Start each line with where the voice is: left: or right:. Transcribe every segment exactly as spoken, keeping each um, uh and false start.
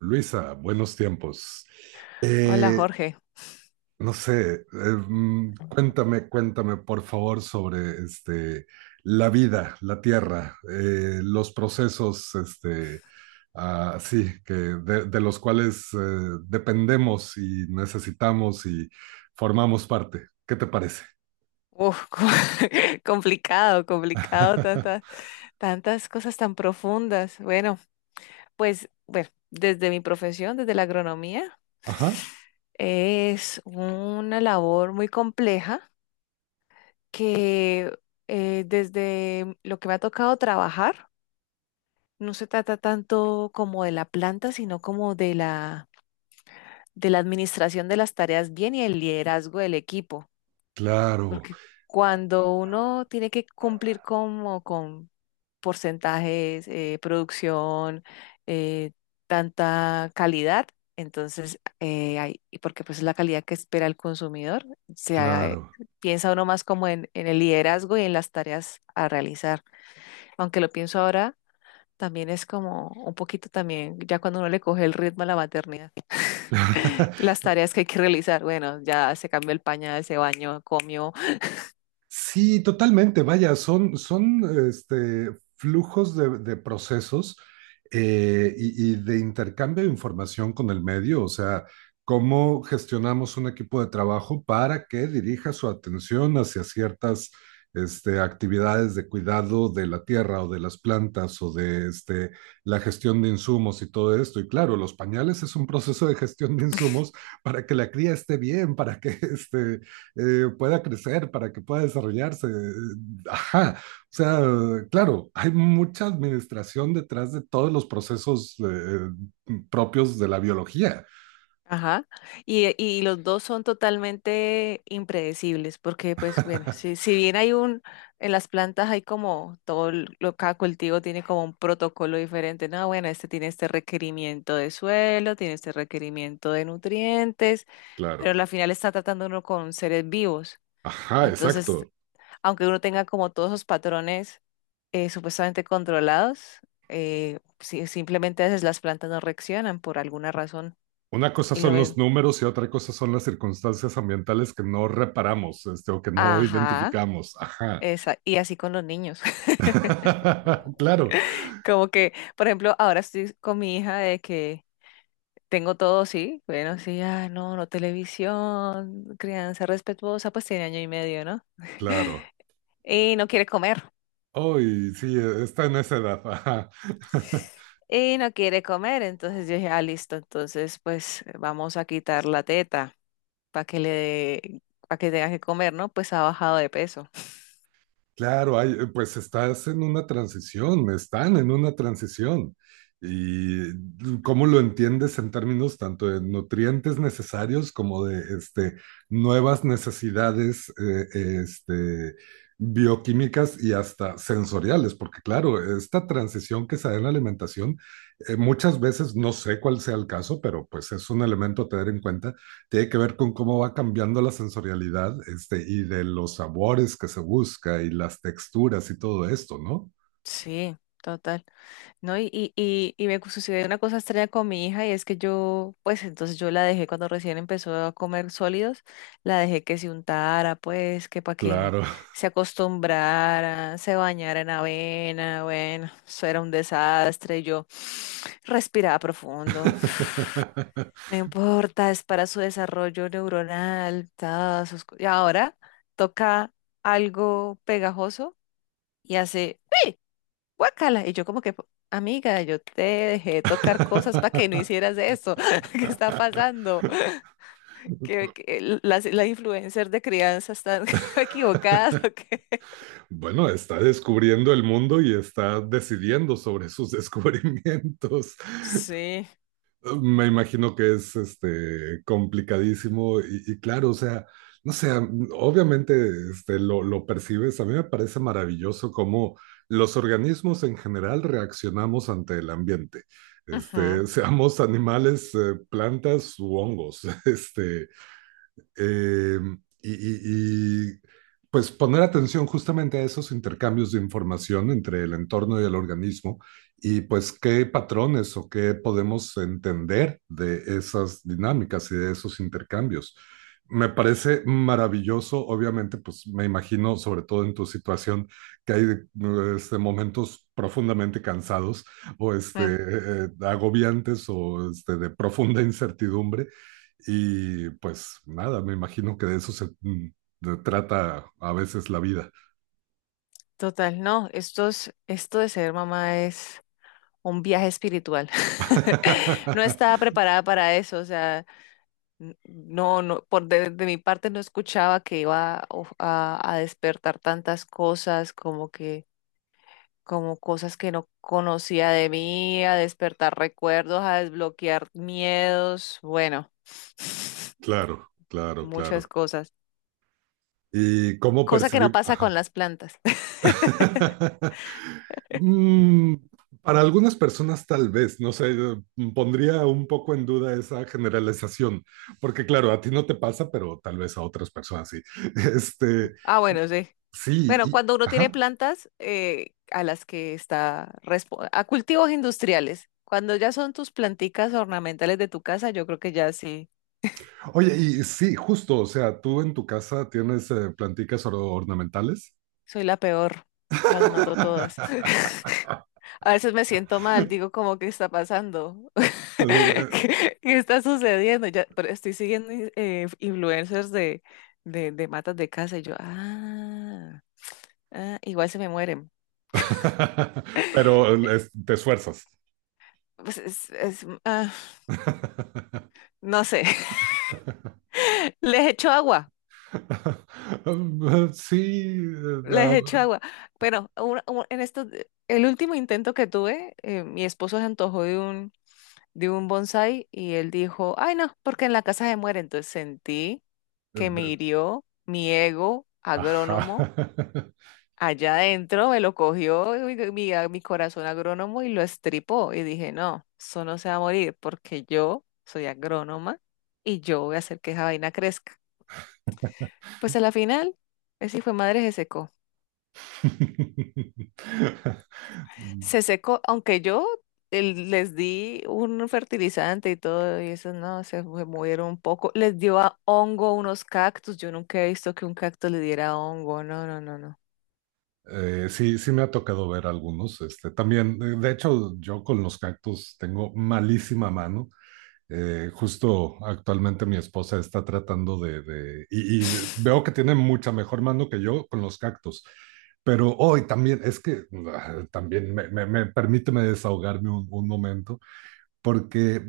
right: Luisa, buenos tiempos.
left: Hola,
right: Eh,
left: Jorge.
right: no sé, eh, mm, cuéntame, cuéntame por favor sobre este, la vida, la tierra, eh, los procesos, este, ah, sí, que de, de los cuales eh, dependemos y necesitamos y formamos parte. ¿Qué te parece?
left: Uf, co- complicado, complicado, tantas, tantas cosas tan profundas. Bueno, pues, bueno, desde mi profesión, desde la agronomía,
right: Ajá,
left: es una labor muy compleja que eh, desde lo que me ha tocado trabajar, no se trata tanto como de la planta, sino como de la, de la administración de las tareas bien y el liderazgo del equipo.
right: claro,
left: Porque cuando uno tiene que cumplir como con porcentajes, eh, producción, eh, tanta calidad, entonces, eh, hay- y porque pues es la calidad que espera el consumidor, se, ha- eh,
right: claro.
left: piensa uno más como en, en el liderazgo y en las tareas a realizar. Aunque lo pienso ahora, también es como un poquito también, ya cuando uno le coge el ritmo a la maternidad, las tareas que hay que realizar, bueno, ya se cambió el pañal, se bañó, comió.
right: Sí, totalmente. Vaya, son, son este, flujos de, de procesos eh, y, y de intercambio de información con el medio. O sea, cómo gestionamos un equipo de trabajo para que dirija su atención hacia ciertas este, actividades de cuidado de la tierra o de las plantas o de este, la gestión de insumos y todo esto. Y claro, los pañales es un proceso de gestión de insumos para que la cría esté bien, para que este, eh, pueda crecer, para que pueda desarrollarse. Ajá, o sea, claro, hay mucha administración detrás de todos los procesos eh, propios de la biología.
left: Ajá. Y, y los dos son totalmente impredecibles, porque pues bueno, si, si bien hay un, en las plantas hay como todo el- lo, cada cultivo tiene como un protocolo diferente, no, bueno, este tiene este requerimiento de suelo, tiene este requerimiento de nutrientes,
right: Claro,
left: pero al final está tratando uno con seres vivos.
right: ajá,
left: Entonces,
right: exacto.
left: aunque uno tenga como todos esos patrones eh, supuestamente controlados, eh, si- simplemente a veces las plantas no reaccionan por alguna razón.
right: Una cosa
left: Y lo,
right: son los números y otra cosa son las circunstancias ambientales que no reparamos, este, o que no
left: Ajá,
right: identificamos. Ajá.
left: esa, y así con los niños.
right: Claro,
left: Como que, por ejemplo, ahora estoy con mi hija de que tengo todo, sí, bueno, sí, ah, no, no televisión, crianza respetuosa, pues tiene año y medio, ¿no?
right: claro.
left: Y no quiere comer,
right: Hoy sí, está en esa edad. Ajá.
left: y no quiere comer, entonces yo dije, ah, listo, entonces pues vamos a quitar la teta para que le, para que tenga que comer, ¿no? Pues ha bajado de peso.
right: Claro, hay, eh, pues estás en una transición, están en una transición. Y mm, Cómo lo entiendes en términos tanto de nutrientes necesarios como de este, nuevas necesidades eh, este, bioquímicas y hasta sensoriales, porque claro, esta transición que se da en la alimentación, eh, muchas veces, no sé cuál sea el caso, pero pues es un elemento a tener en cuenta, tiene que ver con cómo va cambiando la sensorialidad, este, y de los sabores que se busca y las texturas y todo esto, ¿no?
left: Sí, total. ¿No? Y, y, y, y me sucedió una cosa extraña con mi hija y es que yo, pues entonces yo la dejé cuando recién empezó a comer sólidos, la dejé que se untara, pues que para que
right: Claro.
left: se acostumbrara, se bañara en avena, bueno, eso era un desastre, yo respiraba profundo, no importa, es para su desarrollo neuronal, todas sus co- y ahora toca algo pegajoso y hace... ¡pi! Guácala. Y yo como que, amiga, yo te dejé de tocar cosas para que no hicieras esto. ¿Qué está pasando? ¿Que, que l- las, las influencers de crianza están equivocadas o qué?
right: Bueno, está descubriendo el mundo y está decidiendo sobre sus descubrimientos.
left: Sí.
right: Me imagino que es este, complicadísimo y, y claro, o sea, no sé, obviamente este, lo, lo percibes, a mí me parece maravilloso cómo los organismos en general reaccionamos ante el ambiente,
left: Ujú.
right: este, seamos animales, eh, plantas u hongos, este, eh, y, y, y pues poner atención justamente a esos intercambios de información entre el entorno y el organismo y pues qué patrones o qué podemos entender de esas dinámicas y de esos intercambios. Me parece maravilloso, obviamente, pues me imagino, sobre todo en tu situación, que hay este, momentos profundamente cansados o este,
left: mm,
right: eh, eh, agobiantes o este, de profunda incertidumbre y pues nada, me imagino que de eso se mm, de- trata a veces la vida.
left: Total, no, esto es- esto de ser mamá es un viaje espiritual. No estaba preparada para eso, o sea, n- no, no, por de, de mi parte no escuchaba que iba a, of- a- a despertar tantas cosas, como que como cosas que no conocía de mí, a despertar recuerdos, a desbloquear miedos, bueno,
right: Claro, claro, claro.
left: muchas cosas.
right: ¿Y cómo
left: Cosa que no
right: percibimos?
left: pasa con
right: Ajá.
left: las plantas.
right: Mm, para algunas personas tal vez, no sé, eh, pondría un poco en duda esa generalización, porque claro, a ti no te pasa, pero tal vez a otras personas sí. Este,
left: Ah, bueno, sí.
right: sí,
left: Bueno,
right: y,
left: cuando uno tiene
right: ajá.
left: plantas eh, a las que está respo- a cultivos industriales, cuando ya son tus planticas ornamentales de tu casa, yo creo que ya sí,
right: Oye, y sí, justo, o sea, tú en tu casa tienes eh, planticas or- ornamentales.
left: soy la peor, las mato todas. A veces me siento mal, digo como, ¿qué está pasando? ¿Qué, qué está sucediendo? Ya, pero estoy siguiendo in- eh, influencers de, de, de matas de casa y yo, ah, ah, igual se me mueren.
right: Pero es- te esfuerzas.
left: Pues es- es- mm, ah, no sé, les echo agua,
right: Sí, eh,
left: les
right: ah,
left: echo agua. Bueno, un- un- en esto, el último intento que tuve, eh, mi esposo se antojó de un... de un bonsái y él dijo, ay no, porque en la casa se muere. Entonces sentí que me
right: de-
left: hirió mi ego
right: ajá.
left: agrónomo allá adentro, me lo cogió mi, mi mi corazón agrónomo y lo estripó. Y dije, no, eso no se va a morir porque yo soy agrónoma y yo voy a hacer que esa vaina crezca. Pues a la final, ese hijo de madre se secó. Se secó, aunque yo el- les di un fertilizante y todo, y eso no, se fue- murieron un poco. Les dio a hongo unos cactus. Yo nunca he visto que un cactus le diera hongo. No, no, no, no.
right: Eh, sí, sí me ha tocado ver algunos. Este, también, de de hecho, yo con los cactus tengo malísima mano. Eh, justo actualmente mi esposa está tratando de, de- y, y veo que tiene mucha mejor mano que yo con los cactus, pero hoy también es que ah, también me, me, me- permíteme desahogarme un, un momento porque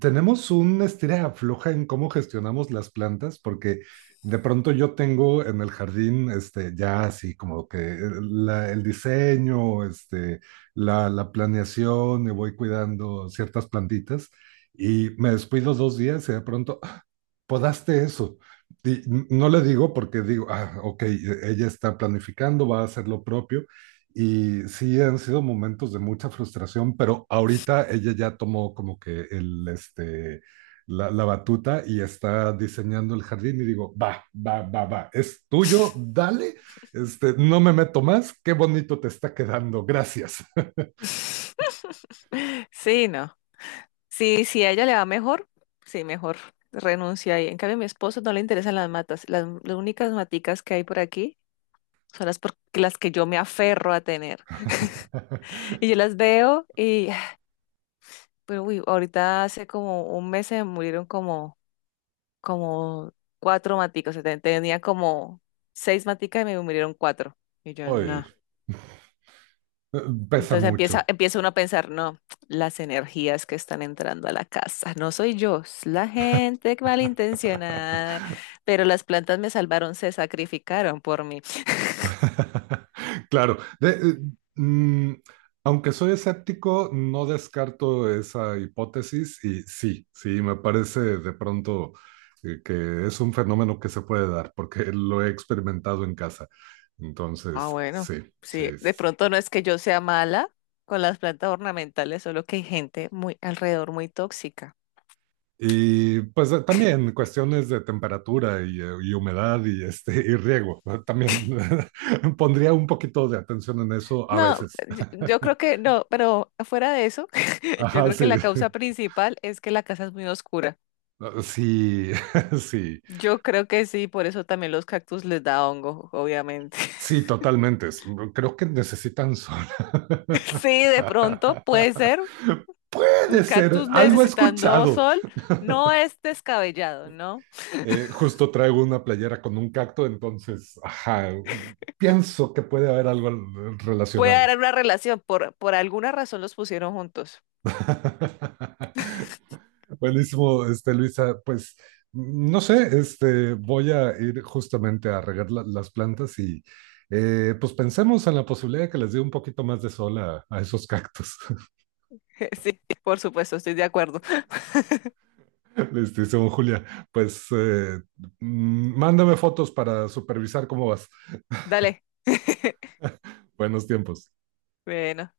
right: tenemos un estira y afloja en cómo gestionamos las plantas, porque de pronto yo tengo en el jardín, este, ya así como que eh, la- el diseño, este, la, la planeación, y voy cuidando ciertas plantitas y me descuido dos días y de pronto, podaste eso. Y no le digo porque digo, ah, ok, ella está planificando, va a hacer lo propio. Y sí, han sido momentos de mucha frustración, pero ahorita ella ya tomó como que el, este, la, la batuta y está diseñando el jardín y digo, va, va, va, va, es tuyo, dale, este, no me meto más, qué bonito te está quedando, gracias.
left: Sí, no. Sí, si a ella le va mejor, sí, mejor renuncia ahí. En cambio, a mi esposo no le interesan las matas. Las, las únicas maticas que hay por aquí son las, por, las que yo me aferro a tener. Y yo las veo y pero uy, ahorita hace como un mes se murieron como, como cuatro maticos. O sea, te- tenía como seis maticas y me murieron cuatro. Y yo
right: Hoy
left: no.
right: pesa
left: Entonces empieza,
right: mucho.
left: empieza uno a pensar, no, las energías que están entrando a la casa. No soy yo, es la gente malintencionada. Pero las plantas me salvaron, se sacrificaron por mí.
right: Claro. De- eh, mm, Aunque soy escéptico, no descarto esa hipótesis y sí, sí, me parece de pronto eh, que es un fenómeno que se puede dar porque lo he experimentado en casa.
left: Ah,
right: Entonces,
left: bueno,
right: sí,
left: sí,
right: sí, sí.
left: de
right: sí.
left: pronto no es que yo sea mala con las plantas ornamentales, solo que hay gente muy alrededor muy tóxica.
right: Y pues eh, también cuestiones de temperatura y, eh, y humedad y, este, y riego. ¿No? También pondría un poquito de atención en eso a
left: No,
right: veces.
left: yo, yo creo que no, pero fuera de eso, yo
right: Ajá,
left: creo
right: sí.
left: que la causa principal es que la casa es muy oscura.
right: Ah, sí, sí,
left: Yo creo que sí, por eso también los cactus les da hongo, obviamente.
right: sí, totalmente. Es- mm, Creo que necesitan sol.
left: Sí, de pronto puede ser un
right: Puede ser,
left: cactus
right: algo he
left: necesitando
right: escuchado.
left: sol, no es descabellado, ¿no?
right: Eh, justo traigo una playera con un cacto, entonces, ajá, pienso que puede haber algo al- eh,
left: Puede
right: relacionado.
left: haber una relación, por, por alguna razón los pusieron juntos.
right: Buenísimo, este, Luisa, pues mm, no sé, este, voy a ir justamente a regar la- las plantas y eh, pues pensemos en la posibilidad de que les dé un poquito más de sol a, a esos cactus.
left: Sí, por supuesto, estoy de acuerdo.
right: Les dice un Julia, pues eh, mm, mándame fotos para supervisar cómo vas.
left: Dale.
right: Buenos tiempos.
left: Bueno.